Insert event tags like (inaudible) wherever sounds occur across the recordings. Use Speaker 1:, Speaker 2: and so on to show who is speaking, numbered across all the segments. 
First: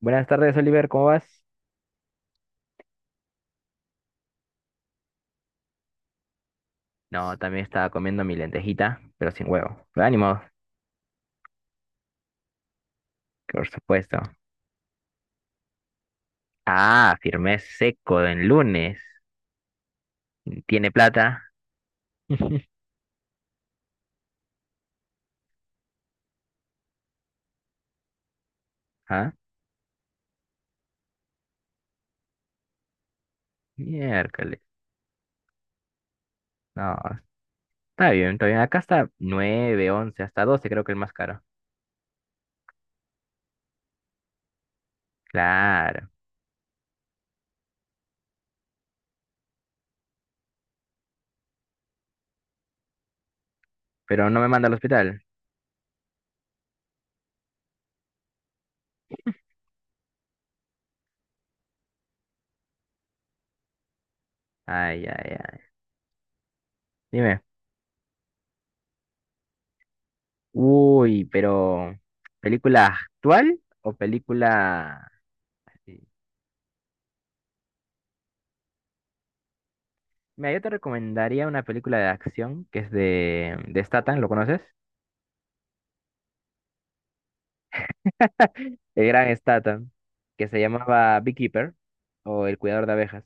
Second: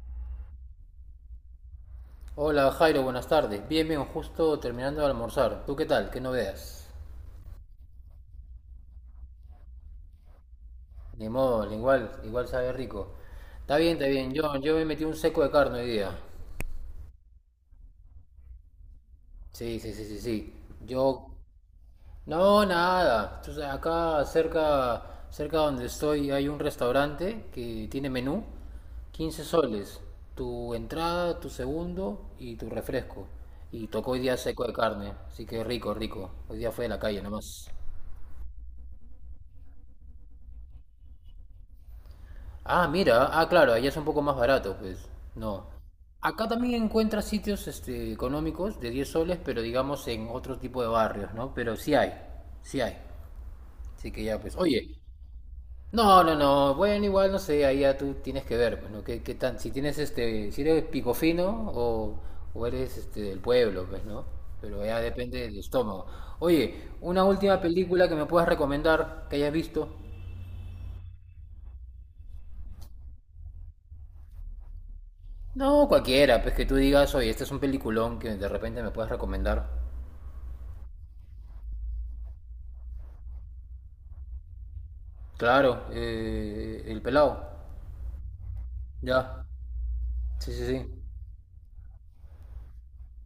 Speaker 1: Buenas tardes, Oliver, ¿cómo vas?
Speaker 2: Hola Jairo, buenas tardes. Bien, bien, justo terminando de almorzar. ¿Tú qué tal? ¿Qué novedades?
Speaker 1: No, también estaba comiendo mi lentejita, pero sin huevo. Pero ánimo,
Speaker 2: Ni modo, igual, igual sabe rico.
Speaker 1: por
Speaker 2: Está bien, está
Speaker 1: supuesto.
Speaker 2: bien. Yo me metí un seco de carne hoy día.
Speaker 1: Ah, firmé seco en lunes.
Speaker 2: Sí, sí, sí, sí, sí.
Speaker 1: ¿Tiene
Speaker 2: Yo...
Speaker 1: plata?
Speaker 2: No,
Speaker 1: (laughs)
Speaker 2: nada. Entonces, acá cerca donde estoy hay un restaurante que tiene menú.
Speaker 1: ¿Ah?
Speaker 2: 15 soles. Tu entrada, tu segundo y tu refresco. Y tocó hoy día
Speaker 1: Miércoles.
Speaker 2: seco de carne. Así que rico, rico. Hoy día fue de
Speaker 1: No,
Speaker 2: la calle nomás.
Speaker 1: está bien, está bien. Acá está 9, 11, hasta 12, creo que el más caro.
Speaker 2: Ah, mira, ah, claro, allá es un poco más barato, pues. No.
Speaker 1: Claro,
Speaker 2: Acá también encuentras sitios económicos de 10 soles, pero digamos en otro tipo de barrios, ¿no? Pero sí hay, sí hay. Así que
Speaker 1: pero
Speaker 2: ya,
Speaker 1: no me
Speaker 2: pues,
Speaker 1: manda al
Speaker 2: oye.
Speaker 1: hospital.
Speaker 2: No, no, no, bueno, igual no sé, ahí ya tú tienes que ver, pues, ¿no? ¿Qué tan, si tienes si eres picofino o eres del pueblo, pues, ¿no? Pero ya
Speaker 1: Ay, ay,
Speaker 2: depende del
Speaker 1: ay.
Speaker 2: estómago. Oye, una
Speaker 1: Dime.
Speaker 2: última película que me puedas recomendar que hayas visto.
Speaker 1: Uy, pero ¿película actual o película
Speaker 2: No,
Speaker 1: eh,
Speaker 2: cualquiera, pues que tú digas, oye, este es un peliculón que de repente me puedes recomendar.
Speaker 1: mira, yo te recomendaría una película de acción que es de Statham, ¿lo conoces?
Speaker 2: Claro, El Pelado.
Speaker 1: (laughs) El gran
Speaker 2: Ya.
Speaker 1: Statham, que
Speaker 2: Sí,
Speaker 1: se
Speaker 2: sí, sí.
Speaker 1: llamaba Beekeeper o El Cuidador de Abejas.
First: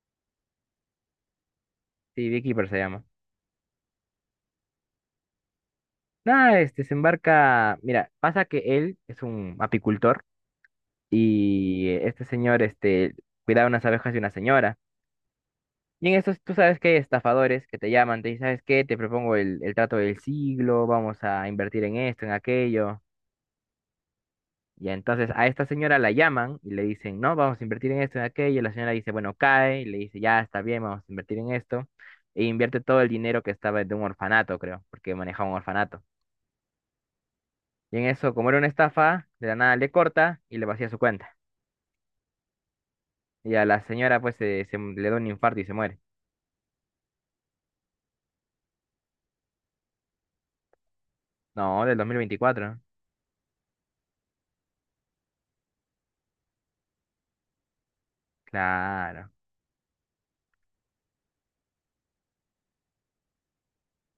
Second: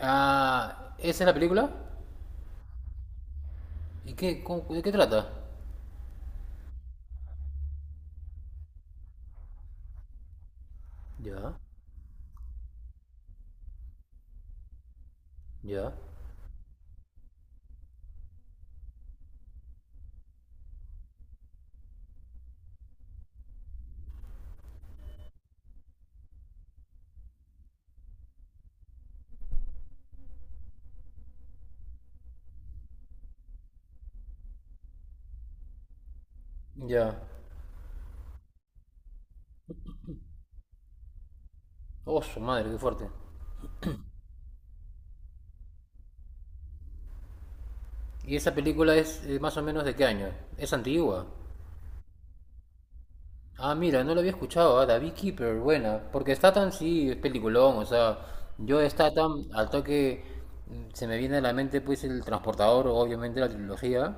Speaker 2: Ah, ¿esa es la película?
Speaker 1: Sí, Beekeeper se llama.
Speaker 2: ¿ De qué trata?
Speaker 1: Nada, este se embarca. Mira, pasa que él es un apicultor
Speaker 2: Ya,
Speaker 1: y este señor este, cuidaba unas abejas de una señora.
Speaker 2: ya,
Speaker 1: Y en estos, tú sabes que hay estafadores que te llaman, te dicen, ¿sabes qué? Te propongo el trato del siglo, vamos a invertir en esto, en aquello. Y entonces a esta señora la llaman y le dicen, no, vamos a invertir en esto, en aquello. Y la señora dice, bueno, cae. Y le dice, ya está bien, vamos a invertir en esto. E invierte todo el dinero que estaba de un orfanato, creo, porque manejaba un orfanato.
Speaker 2: ya.
Speaker 1: Y en eso, como era una estafa, de la nada le corta y le vacía su cuenta.
Speaker 2: Oh, su madre, qué fuerte.
Speaker 1: Y a la señora, pues, se le da un infarto y se muere.
Speaker 2: ¿Y esa película es más o menos de qué año? ¿Es antigua?
Speaker 1: No, del 2024.
Speaker 2: Ah, mira, no lo había escuchado, ah, The Beekeeper, buena. Porque Statham sí es peliculón, o sea, yo
Speaker 1: Claro.
Speaker 2: Statham, al toque se me viene a la mente pues el Transportador, obviamente la trilogía.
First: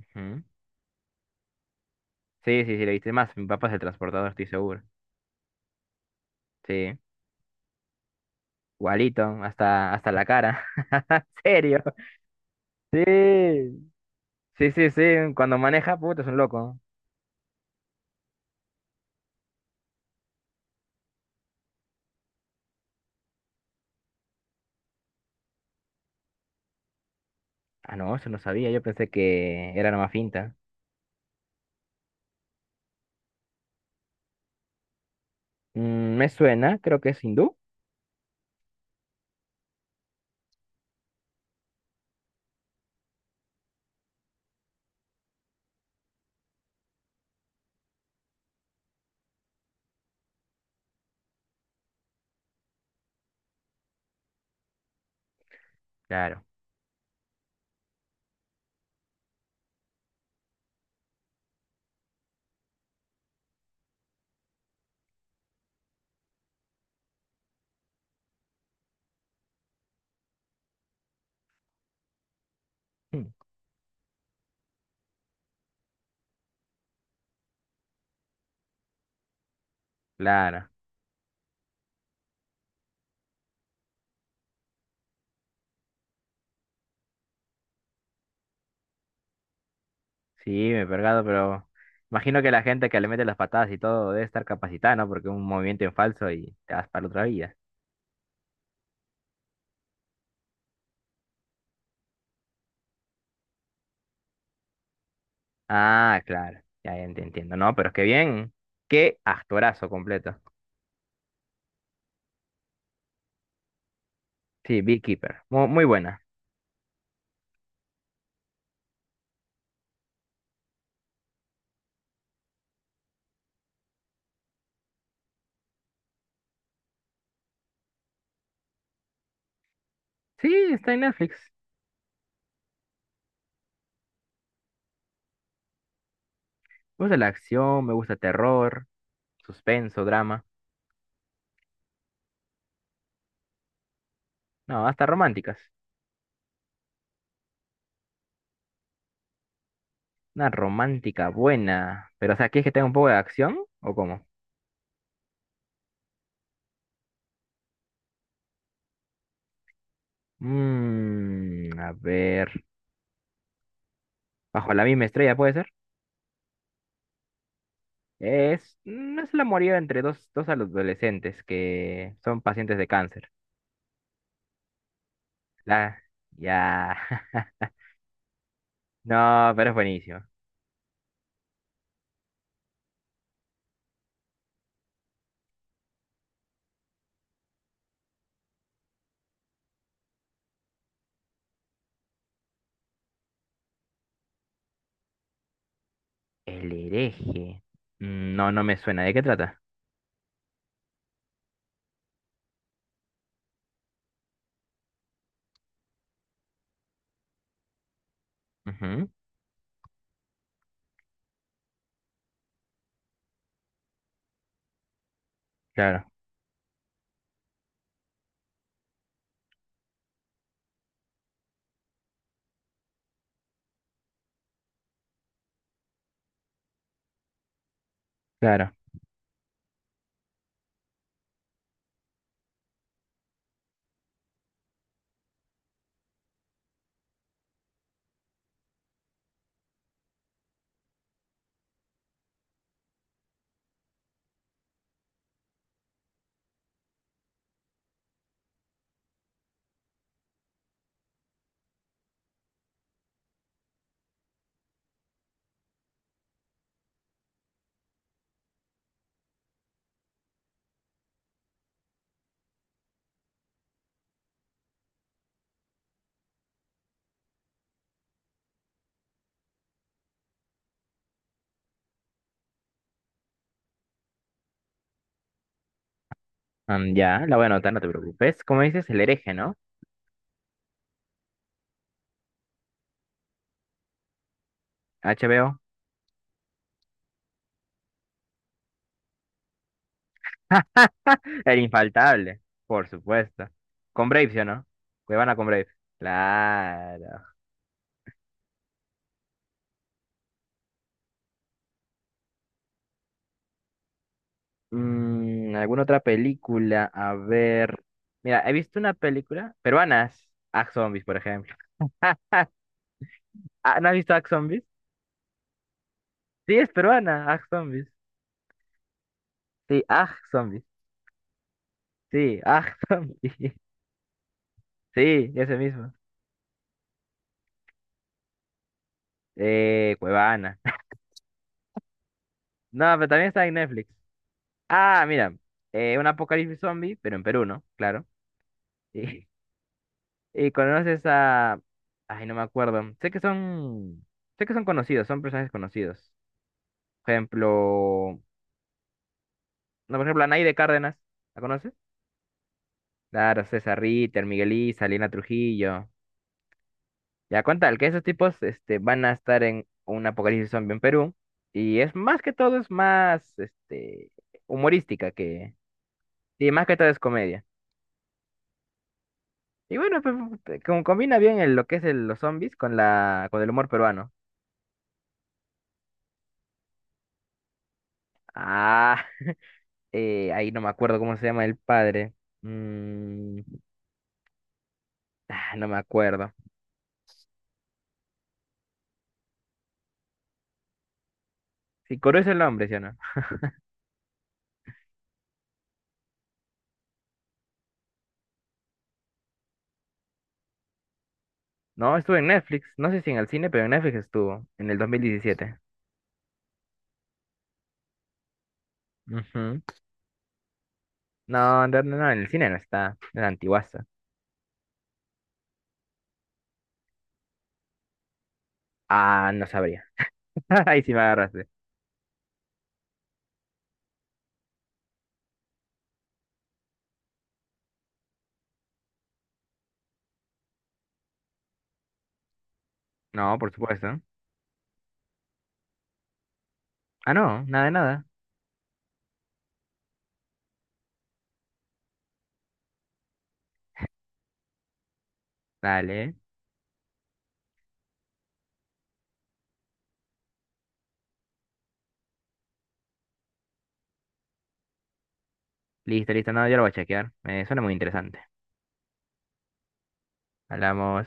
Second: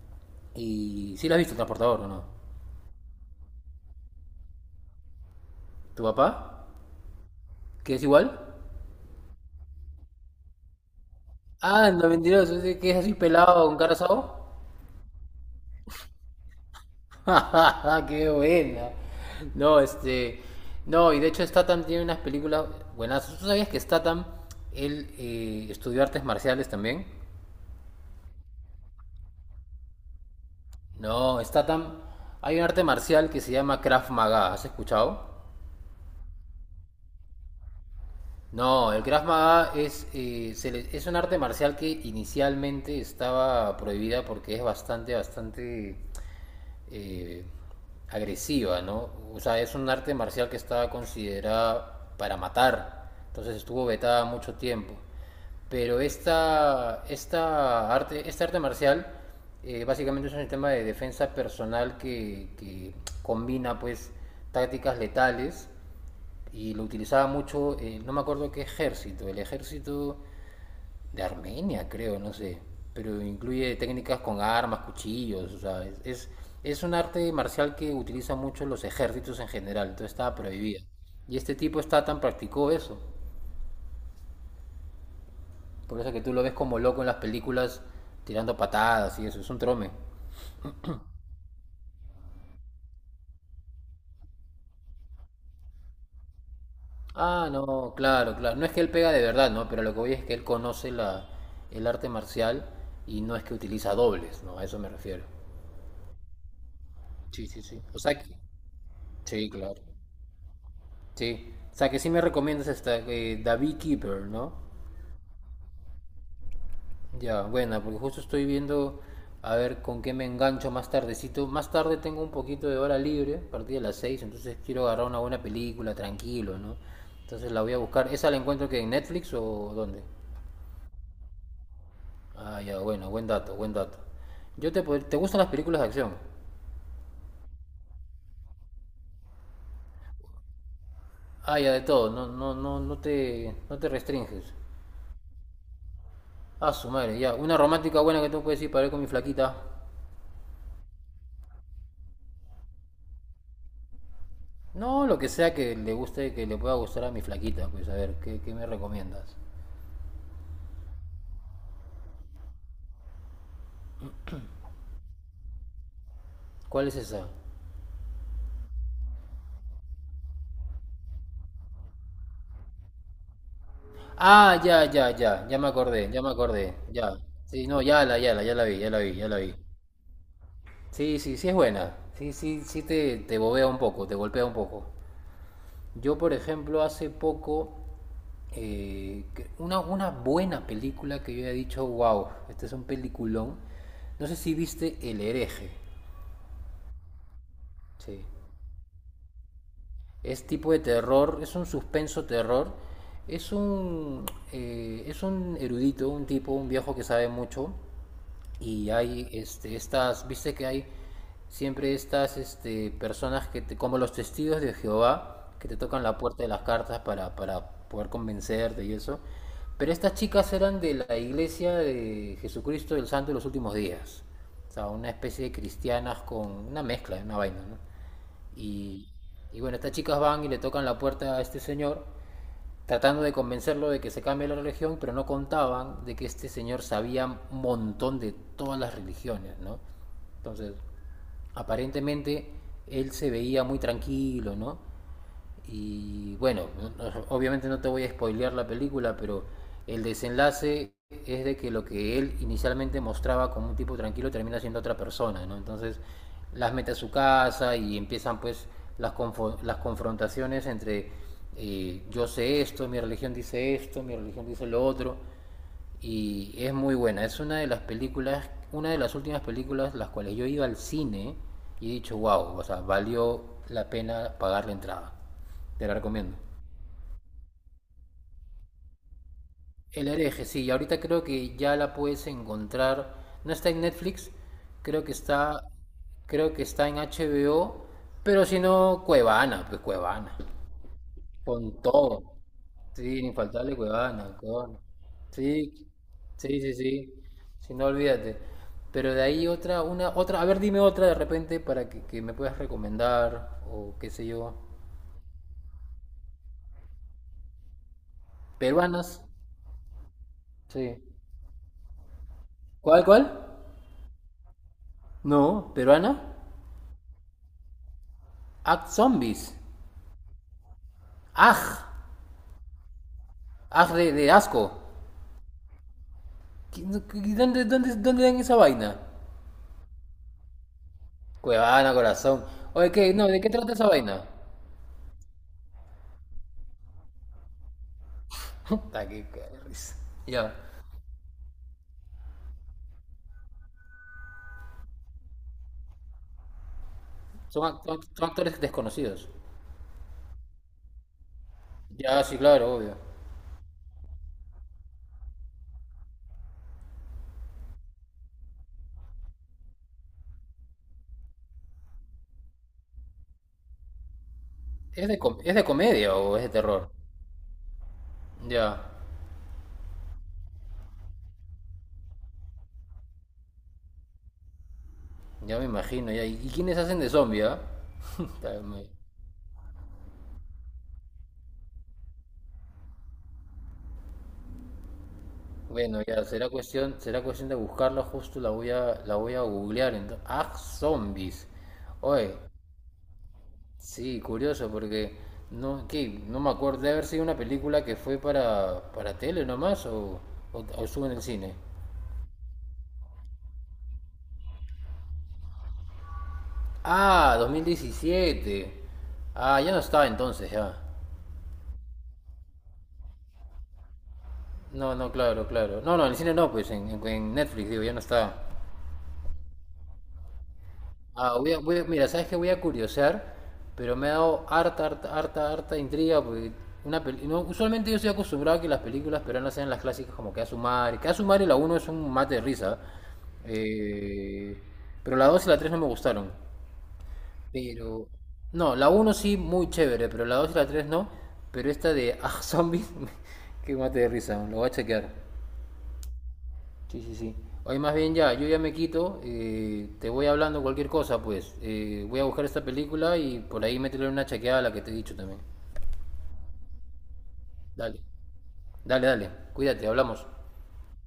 Speaker 1: Ujú.
Speaker 2: Y sí la has visto, el Transportador, ¿o no?
Speaker 1: Sí, sí, sí, le viste más. Mi papá es el transportador, estoy seguro.
Speaker 2: ¿Tu papá?
Speaker 1: Sí.
Speaker 2: ¿Que es igual?
Speaker 1: Igualito, hasta, hasta la cara. (laughs) ¿En ¿serio?
Speaker 2: Ah, el 92, ese que es
Speaker 1: Sí.
Speaker 2: así pelado con cara asado.
Speaker 1: Sí, sí, sí, cuando maneja, puta, es un loco.
Speaker 2: (laughs) ¡Ja! ¡Qué buena! No, este... No, y de hecho Statham tiene unas películas buenas. ¿Tú sabías que Statham, él estudió artes marciales también?
Speaker 1: Ah, no, eso no sabía, yo pensé que era nomás finta.
Speaker 2: No, está tan... Hay un arte marcial que se llama Krav Maga, ¿has escuchado?
Speaker 1: Mm, me suena, creo que es hindú.
Speaker 2: No, el Krav Maga es un arte marcial que inicialmente estaba prohibida porque es bastante, bastante eh, agresiva, ¿no? O sea, es un arte marcial que estaba considerada para matar, entonces estuvo vetada mucho tiempo. Pero
Speaker 1: Claro,
Speaker 2: este arte marcial básicamente es un sistema de defensa personal que combina pues tácticas letales y lo utilizaba mucho, no me acuerdo qué ejército, el ejército de Armenia, creo, no sé. Pero
Speaker 1: mm,
Speaker 2: incluye técnicas con armas, cuchillos, o sea, es un arte marcial que utilizan mucho los ejércitos en general, entonces estaba
Speaker 1: claro.
Speaker 2: prohibida. Y este tipo está tan practicó eso. Por eso que tú lo ves como loco en las películas tirando patadas y eso, es un trome.
Speaker 1: Sí, me he pergado, pero imagino que la gente que le mete las patadas y todo debe estar capacitada, ¿no? Porque es un movimiento en falso y te vas para otra
Speaker 2: Ah,
Speaker 1: vida.
Speaker 2: no, claro, claro. No es que él pega de verdad, ¿no? Pero lo que voy es que él conoce el arte marcial y no es que utiliza dobles, ¿no? A eso me refiero.
Speaker 1: Ah, claro, ya, ya te
Speaker 2: Sí,
Speaker 1: entiendo.
Speaker 2: sí,
Speaker 1: No,
Speaker 2: sí.
Speaker 1: pero es
Speaker 2: O
Speaker 1: que
Speaker 2: sea que...
Speaker 1: bien, qué
Speaker 2: Sí, claro.
Speaker 1: actorazo completo.
Speaker 2: Sí. O sea, que sí me recomiendas esta The Beekeeper, ¿no?
Speaker 1: Sí, Beekeeper, muy buena.
Speaker 2: Ya, buena, porque justo estoy viendo a ver con qué me engancho más tardecito. Más tarde tengo un poquito de hora libre, a partir de las 6 entonces quiero agarrar una buena película, tranquilo, ¿no? Entonces la voy a buscar. ¿Esa la encuentro que en Netflix o dónde?
Speaker 1: Sí, está en Netflix.
Speaker 2: Ah, ya, bueno, buen dato, buen dato. ¿Te gustan las películas de acción?
Speaker 1: Me gusta la acción, me gusta terror, suspenso, drama.
Speaker 2: Ah, ya, de todo, no, no, no, no te restringes.
Speaker 1: No, hasta románticas.
Speaker 2: Ah, su madre, ya, una romántica buena que tú puedes ir para ver con mi flaquita.
Speaker 1: Una romántica buena. Pero, o sea, ¿quieres que tenga un poco de acción? ¿O cómo?
Speaker 2: No, lo que sea que le guste, que le pueda gustar a mi flaquita, pues a ver, ¿qué me recomiendas?
Speaker 1: Mmm, a ver. Bajo la misma estrella, ¿puede ser?
Speaker 2: ¿Cuál es esa?
Speaker 1: Es, es el amorío entre dos, dos adolescentes que son pacientes de cáncer.
Speaker 2: Ah, ya, ya, ya, ya me
Speaker 1: La,
Speaker 2: acordé, ya me acordé,
Speaker 1: ya.
Speaker 2: ya. Sí,
Speaker 1: (laughs)
Speaker 2: no, ya la vi, ya la vi, ya la
Speaker 1: No,
Speaker 2: vi.
Speaker 1: pero es buenísimo.
Speaker 2: Sí, sí, sí es buena. Sí, sí, sí te bobea un poco, te golpea un poco. Yo, por ejemplo, hace poco, una buena película que yo he dicho, wow, este es un peliculón. No sé si viste El hereje.
Speaker 1: El hereje.
Speaker 2: Sí.
Speaker 1: Mm, no, no me suena. ¿De qué trata?
Speaker 2: Es tipo de terror, es un suspenso terror. Es un, es un erudito, un tipo, un viejo que sabe mucho. Y
Speaker 1: Ujú.
Speaker 2: hay viste que hay siempre estas personas que como los testigos de Jehová que te tocan
Speaker 1: Claro,
Speaker 2: la puerta de las cartas para poder convencerte y eso. Pero estas chicas eran de la iglesia de Jesucristo del Santo de los últimos días. O sea, una especie de cristianas con una mezcla, una vaina, ¿no?
Speaker 1: claro.
Speaker 2: Y, y bueno, estas chicas van y le tocan la puerta a este señor, tratando de convencerlo de que se cambie la religión, pero no contaban de que este señor sabía un montón de todas las religiones, ¿no? Entonces, aparentemente él se veía muy tranquilo, ¿no? Y bueno, obviamente no te voy a spoilear la película, pero el desenlace es de que lo que él inicialmente mostraba como un tipo tranquilo termina siendo otra persona, ¿no? Entonces las mete a su casa y empiezan pues las confrontaciones entre yo sé esto, mi religión dice esto, mi religión dice lo otro y es muy buena. Es una de las últimas películas las cuales yo iba al cine y he dicho, wow, o sea, valió la pena pagar la entrada. Te la recomiendo.
Speaker 1: Mm, ya, la voy a anotar, no te preocupes. ¿Cómo dices? El hereje, ¿no?
Speaker 2: El hereje, sí, y ahorita creo que ya la puedes encontrar. No está en Netflix, creo que
Speaker 1: HBO.
Speaker 2: está, creo que está en HBO, pero si no, Cuevana, pues Cuevana,
Speaker 1: (laughs) El
Speaker 2: con todo.
Speaker 1: infaltable, por
Speaker 2: Sí,
Speaker 1: supuesto.
Speaker 2: infaltable
Speaker 1: Con Brave,
Speaker 2: Cuevana,
Speaker 1: ¿sí o no?
Speaker 2: con
Speaker 1: Cuevana con Brave.
Speaker 2: Sí, sí, sí, sí.
Speaker 1: Claro.
Speaker 2: Si no, olvídate. Pero de ahí otra, a ver, dime otra de repente para que me puedas recomendar o qué sé yo.
Speaker 1: Mm, ¿alguna otra película? A ver. Mira, he visto una
Speaker 2: Peruanas.
Speaker 1: película peruanas. Ax
Speaker 2: Sí.
Speaker 1: Zombies, por ejemplo. (laughs)
Speaker 2: ¿Cuál, cuál?
Speaker 1: Ah, ¿no has visto Ax Zombies?
Speaker 2: No, peruana.
Speaker 1: Sí, es peruana. Ax Zombies.
Speaker 2: Act Zombies.
Speaker 1: Sí, Ax Zombies.
Speaker 2: Aj.
Speaker 1: Sí, Ax Zombies. (laughs)
Speaker 2: Aj de asco.
Speaker 1: Sí, ese mismo.
Speaker 2: ¿Dónde, dónde, dónde dan esa vaina?
Speaker 1: Cuevana.
Speaker 2: Cuevana, corazón.
Speaker 1: (laughs) No,
Speaker 2: Oye,
Speaker 1: pero
Speaker 2: ¿qué? No,
Speaker 1: también
Speaker 2: ¿de
Speaker 1: está
Speaker 2: qué
Speaker 1: en
Speaker 2: trata esa
Speaker 1: Netflix.
Speaker 2: vaina?
Speaker 1: Ah, mira. Un apocalipsis zombie, pero en Perú, ¿no? Claro.
Speaker 2: (laughs) Puta, qué-
Speaker 1: (laughs)
Speaker 2: qué risa.
Speaker 1: Y
Speaker 2: Ya.
Speaker 1: conoces a... Ay, no me acuerdo. Sé que son conocidos, son personajes conocidos. Por
Speaker 2: Son, act- son act-
Speaker 1: ejemplo...
Speaker 2: son actores desconocidos.
Speaker 1: No, por ejemplo, a Anaide Cárdenas. ¿La conoces?
Speaker 2: Ya, sí, claro, obvio.
Speaker 1: Claro, César Ritter, Miguel Isa, Lina Trujillo. Ya con tal que esos tipos este, van a estar en un apocalipsis zombie en Perú. Y es más que todo, es más este,
Speaker 2: ¿Es
Speaker 1: humorística
Speaker 2: de, com-
Speaker 1: que...
Speaker 2: es de comedia o es de
Speaker 1: Sí, más que todo
Speaker 2: terror?
Speaker 1: es comedia.
Speaker 2: Ya,
Speaker 1: Y bueno, pues, te- como combina bien el- lo que es el- los zombies con la, con el humor peruano.
Speaker 2: ya me imagino, ya. ¿Y quiénes hacen de zombie, ah? (laughs) Puta.
Speaker 1: Ah, ahí no me acuerdo cómo se llama el padre. Mm, ah, no me
Speaker 2: Bueno, ya,
Speaker 1: acuerdo.
Speaker 2: será cuestión de buscarla, justo la voy a googlear entonces. Ah, zombies.
Speaker 1: Sí, Coro es
Speaker 2: Oye,
Speaker 1: el nombre, ¿sí o no?
Speaker 2: sí, curioso porque no, ¿qué? No me acuerdo de haber sido una película que fue para tele nomás o estuvo en el cine.
Speaker 1: No, estuvo en Netflix. No sé si en el cine, pero en Netflix estuvo, en el 2017.
Speaker 2: Ah, 2017
Speaker 1: Ujú.
Speaker 2: Ah, ya no está entonces, ya.
Speaker 1: No, no, no, no, en el cine no está, en la antiguaza.
Speaker 2: No, no, claro, claro. No, no, en el cine no, pues en Netflix, digo, ya no está.
Speaker 1: Ah, no sabría. (laughs) Ahí sí me
Speaker 2: Ah,
Speaker 1: agarraste.
Speaker 2: mira, sabes que voy a curiosear, pero me ha dado harta, harta, harta, harta intriga, porque no, usualmente yo estoy acostumbrado a que las películas peruanas sean las clásicas como Que a su madre, Que a su madre la uno es un mate de risa,
Speaker 1: No, por supuesto.
Speaker 2: eh, pero la 2 y la 3 no me gustaron.
Speaker 1: Ah, no, nada de nada.
Speaker 2: Pero, no, la uno sí, muy chévere, pero la 2 y la 3 no, pero esta de Ah, Zombies, (laughs) que mate de risa, lo voy a chequear.
Speaker 1: Dale.
Speaker 2: Sí, sí, sí. Oye, más bien ya, yo ya me quito, te voy hablando cualquier cosa, pues. Voy a buscar esta película y por ahí métele una chequeada a la que te he dicho también.
Speaker 1: Listo, listo, no, yo lo voy a chequear. Me suena muy
Speaker 2: Dale,
Speaker 1: interesante.
Speaker 2: dale, dale. Cuídate, hablamos.
Speaker 1: Hablamos.